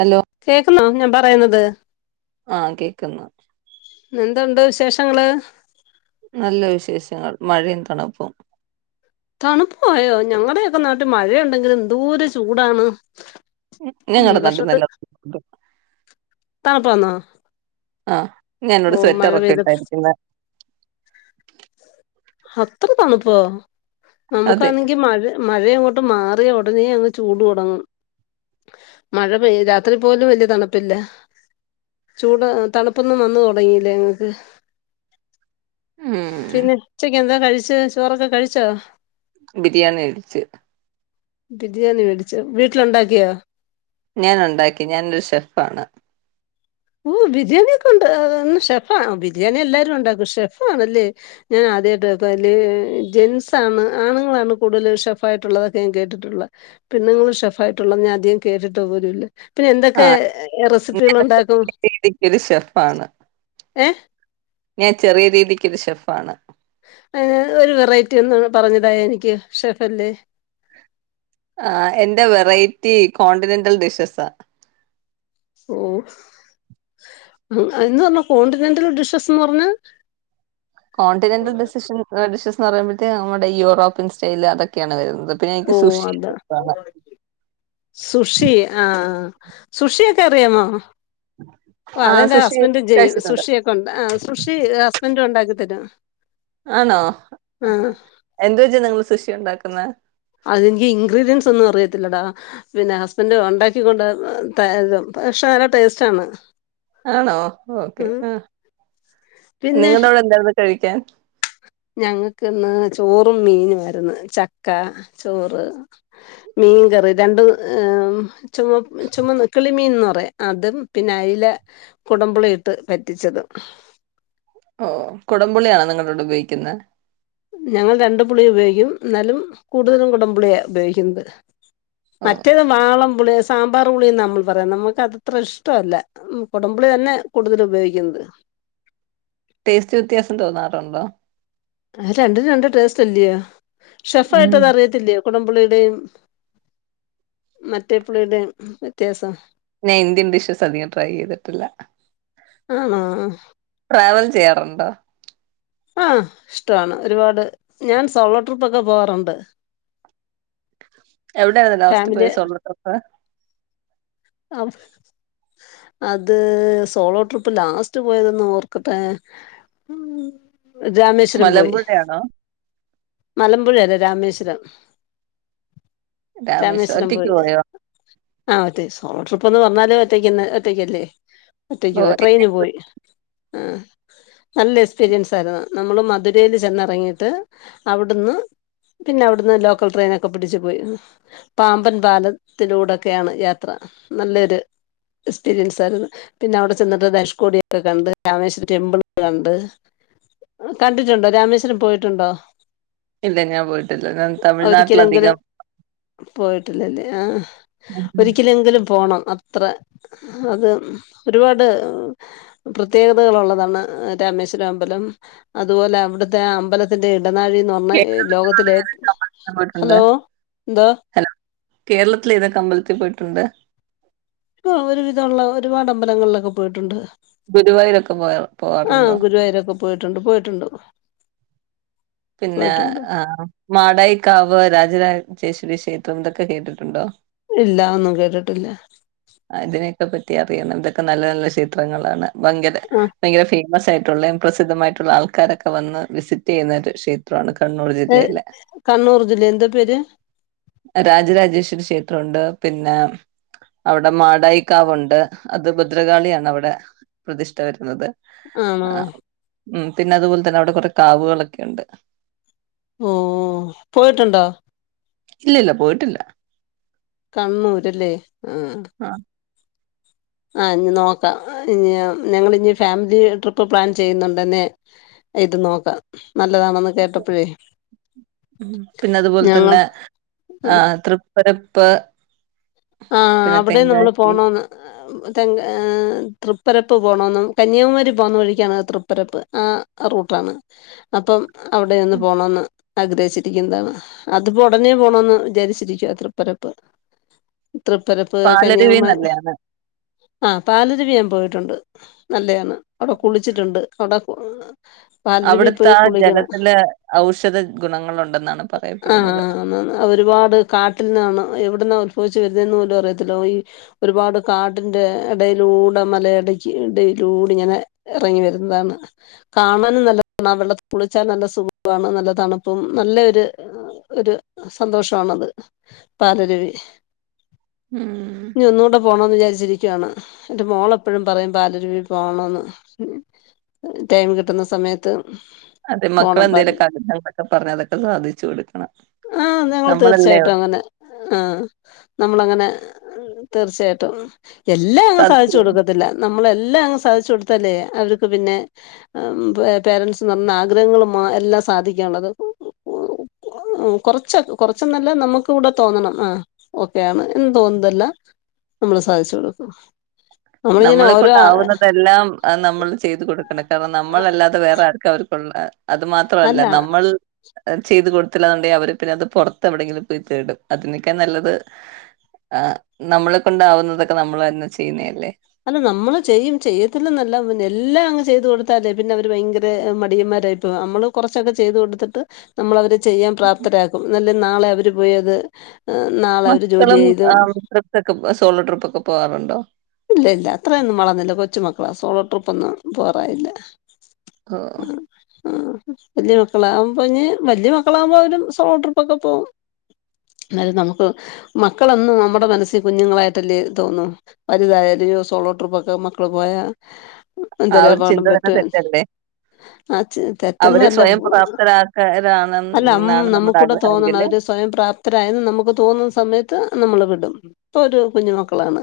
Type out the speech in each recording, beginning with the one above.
Hello കേൾക്കുന്നേ? പറയുന്നത്. ആ കേക്കുന്നു. എന്തുണ്ട് വിശേഷങ്ങള്? നല്ല വിശേഷങ്ങൾ മഴയും തണുപ്പും. തണുപ്പായോ? ഞങ്ങളുടെയെക്കെ നാട്ടിൽ മഴയുണ്ടങ്കിലും എന്തോര് ചൂടാണ്. ഓ ഈ വർഷത്തെ [unintelligible] ആന്നോ? ആ ഞാനിവിടെ സെറ്ററൊക്കെ ഇട്ടാ ഇരിക്കുന്നേ. അത്ര തണുപ്പോ? അതെ നമ്മുക്കാണങ്കി മഴ മഴ അങ്ങോട്ട് മാറിയാ ഉടനെ അങ്ങ് ചൂട് തുടങ്ങും. മഴ പെയ് രാത്രി പോലും വല്ല്യ തണുപ്പില്ല. ചൂടാ തണുപ്പൊന്നും വന്ന് തൊടങ്ങീല്ല ഞങ്ങക്ക്. ഉം പിന്നെ ഉച്ചക്ക് എ ന്താ കഴിച്ചെ ചോറൊക്കെ കഴിച്ചോ? ബിരിയാണി കഴിച്ചു. ബിരിയാണി മേടിച്ചോ വീട്ടിൽ ഉണ്ടാക്കിയോ ഞാൻ ഉണ്ടാക്കി ഞാൻ ഒരു ഷെഫ് ആണ് ഓ ബിരിയാണിയൊക്കെ ഉണ്ടാക്കാ--ഷെഫ് ആണോ ബിരിയാണിയെല്ലാരും ഉണ്ടാക്കും. ഫെഫ് ആണല്ലേ ഞാനാദ്യയിട്ട് കേൾക്കുക്ക അല്ലേ ജെൻസാന്ന് ആണുങ്ങളാണ് കൂടുതലും ഷെഫായിട്ടുള്ളതെന്ന് കേട്ടിട്ടുള്ള. പെണ്ണുങ്ങള് ഷെഫായിട്ടുള്ളത് ഞാനധികം കേട്ടിട്ടു പോലുമില്ല. പിന്നെന്തൊക്കെ റെസിപ്പികളുണ്ടാക്കും.? പിടി കൊരു ഷെഫാണ്. ഏഹ് ഞാൻ ചെറിയ രീതിക്ക്ള്ള ഷെഫാണ് ഏഹ് ഒരു വെറൈറ്റി ഒന്നു പറഞ്ഞു താ എനിക്ക് ഷെഫല്ലേ ആഹ് എന്റെ വെറൈറ്റി കോണ്ടിനെന്റൽ ഡിഷസാ. ഓഹ് ന്ന് അന്ന് പറഞ്ഞ കോണ്ടിനെന്റൽ ഡിഷസന്ന് പറഞ്ഞ? കോണ്ടിനെന്റൽ ഡിഷസൻ ആ ഡിഷസ് എന്ന് പറയുമ്പത്തേക്ക് നമ്മുടെ യൂറോപ്യൻ സ്റ്റൈല് അതൊക്കേണ് വരുന്ന്. ഓഹ് അതാ സുഷി ആഹ് സുഷിയൊക്കറിയാമോ? ഓഹ് ആഹ് അതെന്റെ സുഷി ഹസ്ബൻ്റ് ജയ് കഴിച്ചിട്ടുണ്ട് സുഷിയൊക്കുണ്ടാ ആഹ് സുഷി ഹസ്ബൻ്റുണ്ടാ തിട്ടിട്ടാ ആണോ എന്ത് വെച്ച് നിങ്ങൾ സുഷി ഉണ്ടാക്കു ക്കുന്ന ത്തില്ലടാ പിന്നെ ഹസ്ബൻഡ് ഉണ്ടാക്കൊണ്ട് ത പക്ഷെ നല്ല ടേസ്റ്റ് ആണ് ആണോ ഓക്കെ ആ പിന്നെ നിങ്ങടെ അവിടെ എന്താരുന്നു കഴി ക്കാൻ ഞങ്ങൾക്കിന്ന് ചോറും മീനുവായിരുന്നു ചക്ക ചോറ് മീൻകറി രണ്ടും ചുമ ചുമന്നകിളിമീൻന്ന അതും പിന്നെ അയില കുടമ്പുളി ഇട്ട് പറ്റിച്ചതും ഓ കുടംപുളിയാണോ നിങ്ങളവിട് ഉപയോഗിക്കുന്നത് ഞങ്ങള് രണ്ടു പുളിയും ഉപയോഗിക്കും, എന്നാലും കൂടുതലും കുടംപുളിയ ഉപയോഗിക്കുന്നത്. ഓ മറ്റേത് വാളം പുളിയ സാമ്പാർപുളിന്ന നമ്മൾ പറയുന്ന നമുക്കത്ര ഇഷ്ടമല്ല കുടംപുളി തന്നെ കൂടുതൽ ഉപയോഗിക്കുന്നത് ടേസ്റ്റ് വ്യത്യാസം തോന്നാറുണ്ടോ അത് രണ്ടും രണ്ട് ടേസ്റ്റ് അല്ലിയോ ഷെഫ് ഉം ആയിട്ടത് അറിയത്തില്ലിയോ കുടംപളിയുടെയും മറ്റേ പുളിയുടെയും വ്യത്യാസം ഞാൻ ഇന്ത്യൻ ഡിഷസ് അധികം ട്രൈ ചെയ്തിട്ടില്ല ആണോ ട്രാവൽ ചെയ്യാറുണ്ടോ? ആഹ് ഇഷ്ടാണ് ഒരുപാട് ഞാൻ സോളോ ട്രിപ്പ് ഒക്കെ പോവാറുണ്ട് എവിടെയാണ് ലാസ്റ്റ് പോയ ഫാമിലി സോളോ ട്രിപ്പ്? അ- അത് സോളോ ട്രിപ്പ് ലാസ്റ്റ് പോയതന്ന് ഓർക്കട്ടെ രാമേശ്വരം പോയി മലമ്പുഴയാണോ മലമ്പുഴ അല്ല രാമേ [unintelligible] രാമേശ്, ഒറ്റക്ക് പോയോ? ആ ഒറ്റക്ക് സോളോ ട്രിപ്പ് എന്ന് പറഞ്ഞാലെ ഒറ്റയ്ക്കന്ന് ഒറ്റയ്ക്കല്ലേ ഒറ്റക്ക് ഓ പോയി ഇല്ല ട്രെയിന് പോയി അഹ് നല്ല എക്സ്പീരിയൻസാര്ന്ന് നമ്മള് മധുരേല് ചെന്നേറങ്ങീട്ട് അവിട്ന്ന് പിന്നവിട്ന്ന് ലോക്കൽ ട്രൈനൊക്കെ പിടിച്ച് പോയി പാമ്പാൻ പാലത്തിലുടൊക്കെയായിരുന്നു യാത്ര നല്ലൊരു എക്സ്പീരിയൻസാര്ന്ന് പിന്നവിടചെന്നിട്ട് ദേശ്കോടി ഒക്കെ കണ്ട് രാമേശ്വരം ടെംപിള് കണ്ട് കണ്ടിട്ടുണ്ടോ രാമേശ്വരം പോയിട്ടുണ്ടോ ഇല്ല ഞാൻ പോയിട്ടില്ല ഞാൻ തമിഴ്നാട്ടിലധികം പോയിട്ടില്ലല്ലെ ആഹ കേരളത്തിൽ ഒരിക്കലെങ്കിലും പോണം അത്ര അത് ഒരുപാട് പ്രതേകതകളുള്ളതാണ് രാമേശ്വരമ്പലം അതുപോലെ അവിട്ത്തെ അമ്പലത്തിന്റെ ഇടനാഴിന്ന് പറഞ്ഞാൽ ലോകത്തിലെ ഏതൊക്കെ ഏഹ് അമ്പലത്തിൽ പോയിട്ടുണ്ട് ഹലോ എന്തോ ഹലോ കേരളത്തിലെതൊക്കെ അമ്പലത്തിൽ പോയിട്ടൊണ്ട് [inaudible] ഓ ഒരുവിധവൊള്ള ഒരുപാടാമ്പലങ്ങളിലൊക്കെ പോയിട്ടൊണ്ട് ഗുരുവായൂർരൊക്കെ പോയോ പോകാറുണ്ടോ പോയിട്ടൊണ്ട് പോയിട്ടൊണ്ട് പിന്നെ ആഹ് മാടൈക്കാവ് രാജ രാജ ചേഷരിക്ഷേത്രം ഇതൊക്കെ കേട്ടിട്ടുണ്ടോ ഇല്ല അതൊന്നും കേട്ടിട്ടില്ല അതിനെക്കപറ്റി അറിയണം ഇതെക്കെ നല്ല നല്ല ഷേത്രങ്ങളാണ് ഭങ്കര ആ ഭയങ്കര ഭി മസായിട്ടൊള്ളെയും പ്രസിദ്ധമായിട്ടൊള്ളാആൾക്കാരോക്കെ വന്ന് വിസിറ്റ് ചെയുന്നൊരു ഷേത്രവാണിത്- ത് കണ്ണൂർ ജില്ലേ എന്തൊ പേര്? ഇതൊണ്ട് പിന്നാം- അവിടെ മാടൈക്കാവൊണ്ട് അത് ഭദ്രകാളിയാണ് അവിടെ പ്രതിഷ്ട്ട വരുന്നത്- ആണോ? മ് പിന്നതുപോൽ തന്നെ അവിടെ കൊറേ കാവുകളൊക്കെ ഒണ്ട്- ഓഹ് പോയിട്ടൊണ്ടോ? ഇല്ലില്ല പോയിട്ടില്ല- കണ്ണൂര് ല്ലേ? [unintelligible] ആ അഹ് ഇനിനോക്ക ഇനി ഞ ഞങ്ങളിനി ഫാമിലി ട്രിപ്പ്‌ പ്ലാൻ ചെയ്യുന്നുണ്ടെന്നേ ഇത് നോക്കാം- നല്ലതാണെന്ന് കേട്ടപ്പോഴേ [inaudible] പിന്നത്പോൽ ഞങ്ങൾ തന്നെ അഹ് തൃപ്പര പ്പ്- അഹ് അവിടേം നമ്മള് പോണോന്ന്- തെങ്കാ അഹ് തൃപ്പരപ്പ് പോണോന്ന് കന്യാകുമാരി പോന്ന വഴിക്കാണ് തൃപ്പരപ്പ് അഹ് ആ റൂട്ടാണ് അപ്പം- അവിടെ ഒന്നുപോണോന്ന്- ആഗ്രഹിച്ചിരിക്കുന്നതാണ് അതിപ്പോ ഒടനെ പോണോന്ന് വിചാരിച്ചിരിക്കുവാ തൃപ്പരപ്പ്- തൃപ്പരപ്പ് പാലരുവി കന്യാകുമാ നല്ലയാണ് അഹ് പാലരുവി ഞാൻ പോയിട്ടൊണ്ട് നല്ലയാണ് യടോ കുളിച്ചിട്ടുണ്ട് അതാ [unintelligible] [unintelligible] അവിടുത്തെ പോയി ആ കുളിക്കണം. ജലത്തില് ഔഷധ ഗുണങ്ങളുണ്ടെന്നാണ് ആ പറയപ്പെടുന്നത് ഒരുപാട് കാട്ടിന്നാണ് എവിട്ന്നാ ഉത്ഭവി [unintelligible] അറിയത്തില്ല ഓയി ഒരുപാട് കാടിന്റെ എടയിലൂടെ മലയിടക്കി ഇടയിലൂടെങ്ങനെ ഇറങ്ങി വരുന്നതാണ്. കാണാനും നല്ല [unintelligible] ആ വെള്ളത്തിൽ കുളിച്ചാൽ നല്ല സുഗാണ് നല്ല തണുപ്പും നല്ലൊർ ഒര് സന്തോഷാണത് [unintelligible] ഉം ഇഞ്ഞ് ഒന്നൂടെ പോണന്ന് വിചാരിച്ചിരി ക്കാണ്. എന്റെ മോളപ്പഴും പറയും ബാലരുവീ പോണന്ന് [unintelligible] കിട്ടുന്ന സമയത്ത് അത്‌ പോണം അപ്പ അത് മക്കളേന്തേലൊക്കെ അങ്ങട്ടുമിങ്ങട്ടൊക്കെ പറഞ്ഞാൽ അത് സാധിച്ച് കൊട്ക്കണം. ആഹ് ഞങ്ങള് ഞമ്മളല്ലെ അവർ ഞമ്മളങ്ങനെ തീർച്ചായിട്ടും എല്ലാങ്ങനെ സാധിച്ച് സാധിച്ചു കൊടക്കത്തില്ല നമ് ഞമ്മളെല്ലങ്ങ് സാധിച്ച് കൊട്ത്താല് അവർക്ക് പിന്നെ മ് പേരന്റ്സ്നന്നാഗ്രഹങ്ങളും എല്ലാം സാധിക്കാനുള്ളത് കൊർചൊക്കെ കൊർച്ചൊന്നല്ല ഞമ്മക്കൂടെ തോന്നണം ആ ഓക്കെ ണ് തോന്നുന്നതെല്ലാം ഞമ്മൾ സാധിച്ചാടുക്കും ഞമ്മളെ കൊണ്ടാവുന്നതെല്ലാം ഞമ്മൾ ചെയ്ത് കൊട് [unintelligible] ഞമ്മളല്ലാതെ വേറെ ആർക്കാ അവർക്കുള്ളെ അത് മാത്രമല്ല അല്ല ഞമ്മൾ ചെയ്ത് കൊട്ത്തില്ലാണ്ടങ്കി അവർ പിന്നെ അത് പൊറത്ത് എവിടെങ്കിലും പോയി തേടും അതിനേക്കാൾ നല്ലത് ഏ നമ്മളെ കൊണ്ടാവുന്നതൊക്കെ ഞമ്മളന്നേ ചെയ്യുന്നതല്ലേ അല്ല നമ്മള് ചെയ്യും ചെയ്യതില്ലന്നല്ല എല്ലാ അങ്ങ് ചെയ്ത് കൊട്ത്താലേ പിന്നെ അവർ ഭയങ്കര മടിയന്മാരായി പോകും നമ്മളങ്ങ് കൊർച്ചൊക്കെ ചെയ്ത് കൊട്ത്തിട്ട് നമ്മളവരെ ചെയ്യാൻ പ്രാപ്തരാകും നല്ലേ നാളെ അവർപോയത് മക്കളും പുറതൊക്കെ സ്കൂൾ ട്രിപ്പൊക്കെ പോകാറുണ്ടോ? ഇല്ല ഇല്ല അത്രയെന്നും വളർന്നില്ല കൊച്ചുമക്കളാ സോളോ ട്രിപ്പൊന്നും പോകാറായില്ല ഓ ആ വല്യ മക്കളാകുമ്പോഞ്ഞ് വല്യ മക്കളാകുമ്പോ അവര് സോളോ ട്രി പ്പൊക്കെ പോകും ന്നാലും നമ്മക്ക് മക്കളെന്നും നമ്മുടെ മനസ്സിൽ കുഞ്ഞുങ്ങളായിട്ടല്ലേ തോന്നു വലുതായാ [unintelligible] സോളോ ട്രിപ്പൊക്കെ മക്കള് പോയോ [unintelligible] ആ ഒരു ചിന്ത തന്നെ തെറ്റല്ലേ ആ അവരെ തെറ്റൊന്നല്ല സ്വയം പ്രാപ്തരാക്കലാണ് അല്ല മ് എന്നാണ് നമ്മുടെ നമുക്കൂടെ തോന്നണം ആഗ്രഹമെങ്കില് അവർ സ്വയം പ്രാപ്തരായെന്ന് നമുക്ക് തോന്നുന്ന സമയത്ത് നമ്മള് വിടും ഇപ്പോ ഓര്കുഞ്ഞുമക്കളാണ്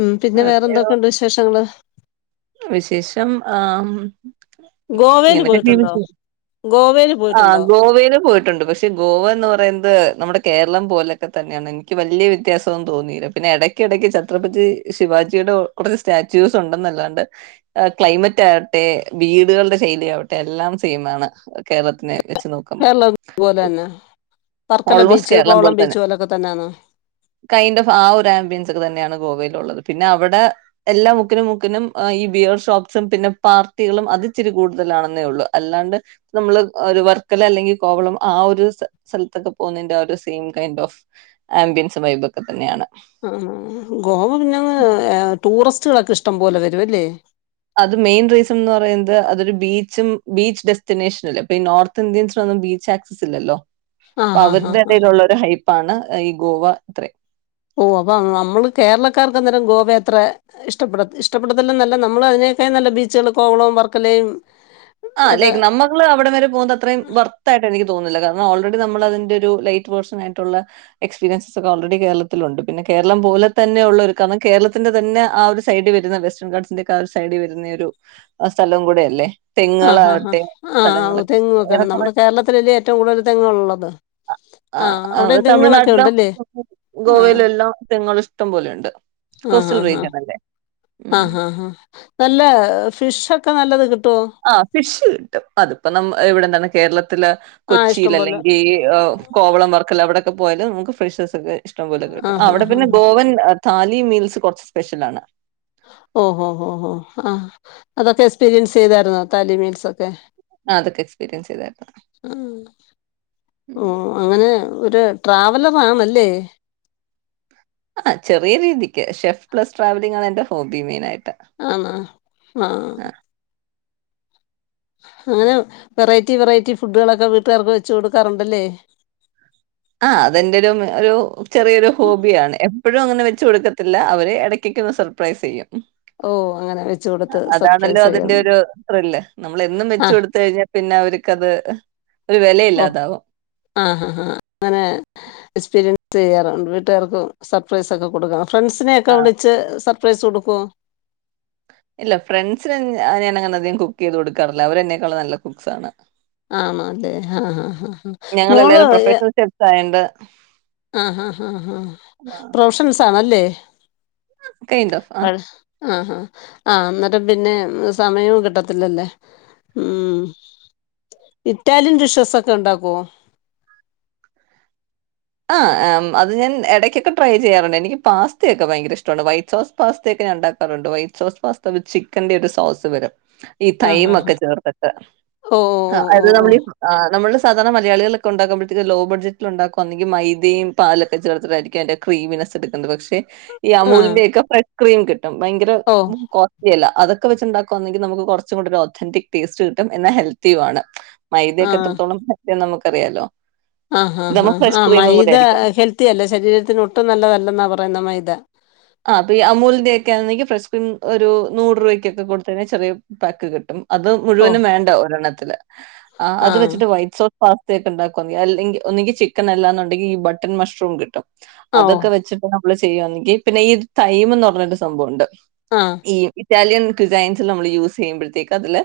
മ് പിന്നേ വേറെ എന്തൊക്കെയുണ്ട് വിശേഷങ്ങള് വിശേഷം ആ മ് ഗോവേല് ഇങ്ങനെക്കെന്നേണ് പോയിട്ടുണ്ടോ? ഗോവേല് ആ പോയിട്ടുണ്ടോ? ഗോവേല് പോയിട്ടുണ്ട് പക്ഷേ ഗോ വാന്ന് പറയുന്നത് നമ്മടെ കേരളം പോലേക്കെത്തന്നാണ് എനിക്ക് വല്ല്യ വ്യത്യാസൊന്നും തോന്നിയില്ല പിന്നെ എടക്കിടക്ക് [unintelligible] പറ്റി ശിവാജിയുടെ കൊ കൊറേ സ്റ്റാറ്റാച്ചൂസ് ഒണ്ടെന്നല്ലാണ്ട് ഏ കൈമെറ്റ് ആവട്ടെ വീട്കൾടെ ശൈലിയാവട്ടെ എല്ലാം സൈംമാണ് കേരളത്തിനേ വെച്ചുനോക്കുമ്പോ കേരളം പോലെ തന്നെ വർക്കല ഓൾമോസ്റ്റ് ബീച്ച് കേരളം കോവളം പോൽ തന്നെ ബീച്ച് പോലൊക്കെ തന്നെയാണോ? കൈൻഡ് ഓഫ് ആ ആമ്പിയൻസൊക്കെ തന്നെയാണ് ഗോവയിലുള്ളത് പിന്നെ അവിടെ എല്ലാ മുക്കിലും മുക്കിലും ഈ വിയോ ഷോപ്പ്സും പിന്നെ പാർട്ടികളും അത് ഇച്ചിരി കൂടുതലാണെന്നേള്ളു അല്ലാണ്ട് നമ്മള് വർക്കല അല്ലെങ്കി കോവളം ആ ഒരു സ്ഥലത്തൊക്കെ പോന്നേന്റെ ഒരു സീൻ കൈൻഡ് ഓഫ്‌ ആമ്പിൻസും വൈബോക്കെ തന്നെയാണ് ആ ആ ഗോവ പിന്നങ്ങനെ ടൂറിസ്റ്റ് സ്സുകളൊക്കെ ഇഷ്ടം പോലെ വരുവല്ലേ അത് മെയിൻ റീസൺ എന്ന് പറയുന്നത് അതൊരു ബീച്ച് വെസ്റ്റിനേഷൻ അല്ലേ നോർത്ത് ഇന്ത്യൻസിനൊന്നും ബീച്ച് ആക്സിസ് ഇല്ലല്ലോ ആഹ് ആഹ് അവരുടെ ആഹ് കയ്യിലുള്ളൊരു ഹൈപാണ് ഈ ഗോവ അത്രേം നമ്മളെ കേരളക്കാർക്ക് ഗോവ അത്ര ഇഷ്ടപ്പെടത്തില്ല എന്നല്ല നമ്മൾ അതിനേക്കാൾ ബീച്ചുകൾ കോവളോം വർക്കലയും ആ ഒക്കെ ലൈക് നമ്മൾ അവിടം വരെ പോന്നത്രയും വർത്തായിട്ടിരിക്കും തോന്നില്ല ഓൾറെഡി നമ്മളതിന്റെ ഒരു ലൈറ്റ് വേർഷൻ ആയിട്ടുള്ള എക്സ്പീരിയൻസ് ഒക്കെ കേരളത്തിൽ ഉണ്ട് പിന്നെ കേരളം പോലെ തന്നെ ഉള്ളോരുക്കാണ് കേരളത്തിൻറെ തന്നെ ആ ഒരു സൈഡിൽ വരുന്ന [unintelligible] ആ സൈഡിൽ വരുന്ന ഒരു സ്ഥലം കൂടയല്ലേ ആ ആ തെങ്ങുക്കെണ്ട് ഏറെക്കുറെ നമ്മുടെ കേരളത്തിൽ അല്ലേ ഏറ്റവും കൂടുതൽ തെങ്ങുകൾ ഉള്ളത് തമിഴ്നാട്ടിലൊ ഉണ്ടല്ലേ ആഹ് ഗോവയിലോ എല്ലാം തെങ്ങുകൾ ഇഷ് ഇഷ്ടം പോലെയുണ്ട് ആഹ് കോസ്റ്റൽ ആഹ് റീജിയൻ അല്ലേ? ഉം. ആഹ് ആഹ് നല്ല ഫിഷും. ഒക്കെ നല്ലത് കി ആഹ് ഫിഷ് കിട്ടും അത് ഇപ്പൊ നമ്മ് ഇവിടുന്ന്. കേരള ത്തിലെ ആഹ് കൊച്ചിയിൽ ഇഷ്ടം പോലെ അല്ലെങ്കിൽ കോവളം വർക്കല അവിടെ. അവിടെ പോയാല് നമുക്ക് ഫ്രഷ്സ് ഒക്കെ. ഇഷ്ടം പോലെ കിട്ടും ആഹ് അവിടെ ആഹ് പിന്നെ. ആഹ് [unintelligible] ഡാലിയും മീൽസ് കുറച്ച് സ്പെഷ്യലാണ്. ഓ ഓ ഓ ഓ ആഹ് അതൊക്കെ എക്സ്പീരിയൻസ് ചെയ്തായിരുന്നു ഡലിയും മീൽസ് ഒക്കെ. അതൊക്കെ എക്സ്പീരിയൻസ് ചെയ്തായിരുന്നു ആഹ് ഉം അങ്ങനെ. ഒരു ട്രാവലർ ആണല്ലേ. ആഹ് ചെറിയ രീതിക്ക് ഷെഫ് പ്ലസ് ട്രാവലിംഗ് ആണ് എന്റെ ഹോബി മെയിൻ ആയി ആണോ ആഹ്. അങ്ങനെ പറയ്. വെറൈറ്റി വെറൈറ്റി ഫുഡ്ഡുകളൊക്കെ വീട്ടുകാർക്ക് വെച്ച് കൊടുക്കാറുണ്ടല്ലേ. ആഹ് അത് എന്റെയൊരു ഒരു ചെറിയൊരു ഹോബിയാണ്. എപ്പോഴും അങ്ങനെ വച്ച് കൊടുക്കത്തില്ല, അവരെ ഇടക്കിടയ്ക്ക് ഒരു സർപ്രൈസ് ചെയ്യും. ഉം ഓഹ് അങ്ങനെ വെച്ച് കൊടുത്ത് അതാണല്ലോ സർപ്രൈസ് ചെയ്യാൻ അതിന്റെ ഒരു ത്രില്ല്, നമ്മള് എന്നും വെച്ചു ആഹ് കൊടുത്തു കഴിഞ്ഞാൽ പിന്നെ അവർക്ക് അത്. ഒരു വെലയില്ലാതാകും ന് എക്സ്പീരി യ്യാർ വീട്ടുകാർക്ക് സർപ്രൈസ് ഓക്കേ കൊടുക്കാ ഫ്രണ്ട്സിനെ ഒക്കെ ആ വിളിച്ച് സ പ്രൈസ് കൊടുക്കോ? ഇല്ല ഫ്രണ്ട്സിന് ഞാൻ അധികം കുക്ക് ചെയ്തു കൊടുക്കാറില്ല അവരെന്നെക്കാൾ നല്ല കുക്കാണ് ആണോ അതെ ആ ആ മോള് ഞങ്ങളെല്ലാരും പ്രൊഫഷണൽ ഷെഫ്സ് [inaudible] ആ ആആ ആ [unintelligible] [inaudible] [unintelligible] കൈൻഡ് ഓഫ് അ ആഹ്. ആ ആ അന്നേരം പിന്നെ സമയവും കിട്ടത്തില്ലല്ലേ മ് ഇറ്റാലിയൻ ഡിഷ സൊക്കെ ഉണ്ടാക്കുവോ ആ ആ മ്മ് അത് ഞാൻ എടക്കൊക്കെ ട്രൈ ചെയ്യാറുണ്ട് എനിക്ക് പാസ്തയൊക്കെ ഭയങ്കര ഇഷ്ടണ്ട് വൈറ്റ് സോസ് പാസ്തയൊക്കെ ഞാൻ ണ്ടാക്കാറുണ്ട് വൈറ്റ് സോസ് പാസ്ത ചിക്കന്റെയൊക്കെ ഒരു സോസ് വരും ഈ ആഹ് ആഹ് തമൊക്കെ ചേർത്തിട്ട് ഓഹ് അതയത് ഓഹ് നമ്മളീ നമ്മള് സാധാരണ മലയാളികളൊഒക്ക ഉണ്ടാക്കുമ്പഴത്തേക്ക് ലോ ബഡ്ജറ്റിൽ ഉണ്ടാക്കും ഒന്നെങ്കി മൈദയും പാലൊക്കെ ചേർത്തിട്ടായിരിക്കാം അയിന്റെ ക്രീമിനസ് എടുക്കുന്നത് പക്ഷെ ഈ അമൂലിന്റെയൊക്കെ ഫ്രൺ ക്രീംക് ഭയങ്കര ഓഹ് ഓഹ് കോസ്റ്റ്ലി അല്ല അതൊക്കെ വെച്ച്ണ്ടാക്കുകവാന്നെങ്കി നമുക്ക് കുറച്ചുകൂടെ ഒരു ഒതന്റിക് ടേസ്റ്റ് കിട്ടും എന്നാ ഹെൽത്തിയുആണ് മൈദയൊക്കെ എത്രത്തള [unintelligible] നമുക്ക് അറിയാലോ ആ ഹാ ഹാ ആ മൈദ ആയിരിക്കും. ഹെൽത്തിയല്ല ശരീരത്തിന് ഒട്ടും നല്ലതല്ലെന്നാ പറയുന്നെ അ മൈദ ആ അപ്പൊ ഈ അമൂലിന്റെയൊക്കെയൊആന്നെങ്കിൽ ഫ്രഷ് ക്രീം ഒരു നൂറ് രൂപയ്ക്കൊക്കെ കൊടുത്തെഴ്ഞ്ഞ ചെറിയ പാക്ക് കിട്ടും അത് ഓഹ് മുഴുവനും വേണ്ട ഒരെണ്ണത്തില് ആ അത് ആഹ് വെച്ച്ട്ട് വൈറ്റ് സോ പാസ്തയൊക്കെ ഇണ്ടാക്കും. അല്ലെങ്കി ഒന്നുകി ചിക്കൻ അല്ലാന്നുണ്ടെങ്കി ഈ ബട്ടൺ മഷ് റൂം കിട്ടും. ഓഹ് അതൊക്കെ വെച്ചി മ്മള് ചെയ്യാങ്കി പിന്നെ ഈ ഇത് തൈം ന്ന് പർഞ്ഞൊരു സംഭവംണ്ട്. ആഹ് ഈ ഇറ്റാലിയൻ ക്സൈൻസ് നമ്മൾ യൂസ് ചെയ്യുമ്പത്തേക്ക് അതില്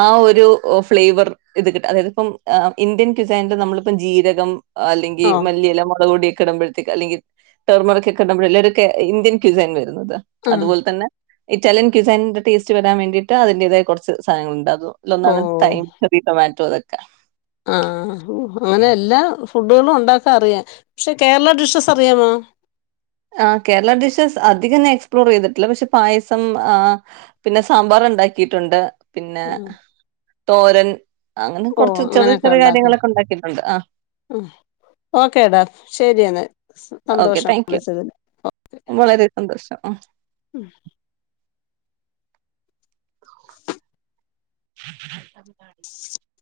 ആ ഒരു ഫ്ലേവർ ഇത് കിട്ടും. അതായത് ഇപ്പം ഇന്ത്യൻ ക്സൈൻന്റെ നമ്മളിപ്പം ജീരകം. അല്ലെങ്കി ഓ മല്ലിയെല, മൊളക് പൊടിയൊ കിടുമ്പഴത്തേക്ക് അല്ലെങ്കി ടെർമറ് ഇടുമ്പോയെല്ലെക്കെ ഇന്ത്യൻ ക്യസൻ വ ആഹ് അതുപോലെ തന്നെ. ഇറ്റാലിയൻ ക്സൈന്റെ ടേസ്റ്റ് വരാൻ വേണ്ടിട്ട് അതിന്റേതായ കൊർച്ച് സാധനങ്ങൾ ഉണ്ടാകും. ഓ അല്ലൊന്നാണ് തൈം, ചെറീ, ടൊ മാറ്റോ ഇ ആഹ് അങ്ങനെ എല്ലാ ഫുഡുകളും ഒണ്ടാക്കാൻ അറിയ. പക്ഷെ കേരള ഡിഷസ് അറിയാമോ? ആഹ് കേരള ഡിഷസ് അധികംന്ന എക്സ്പ്ലോർ ചെയ്തിട്ടില്ല. പക്ഷെ പായസം ആ പിന്നെ സാമ്പാറണ്ടാക്കിയിട്ടുണ്ട് പിന്ന ഉം തോരൻ അങ്ങനെ ഓ കുറച്ച് ചെറിയ അങ്ങനെയൊക്കെ ചെറിയ ഉണ്ടാക്കും കാര്യങ്ങളൊക്കെ ഉണ്ടാക്കിയിട്ടുണ്ട് ആ ഓക്കേടാ ശരിയെന്നെ ഓക്കെ സന്തോഷം താങ്ക് യു വിളിച്ചതില്. വളരെ സന്ദോഷം. ഉം. [unintelligible] [unintelligible]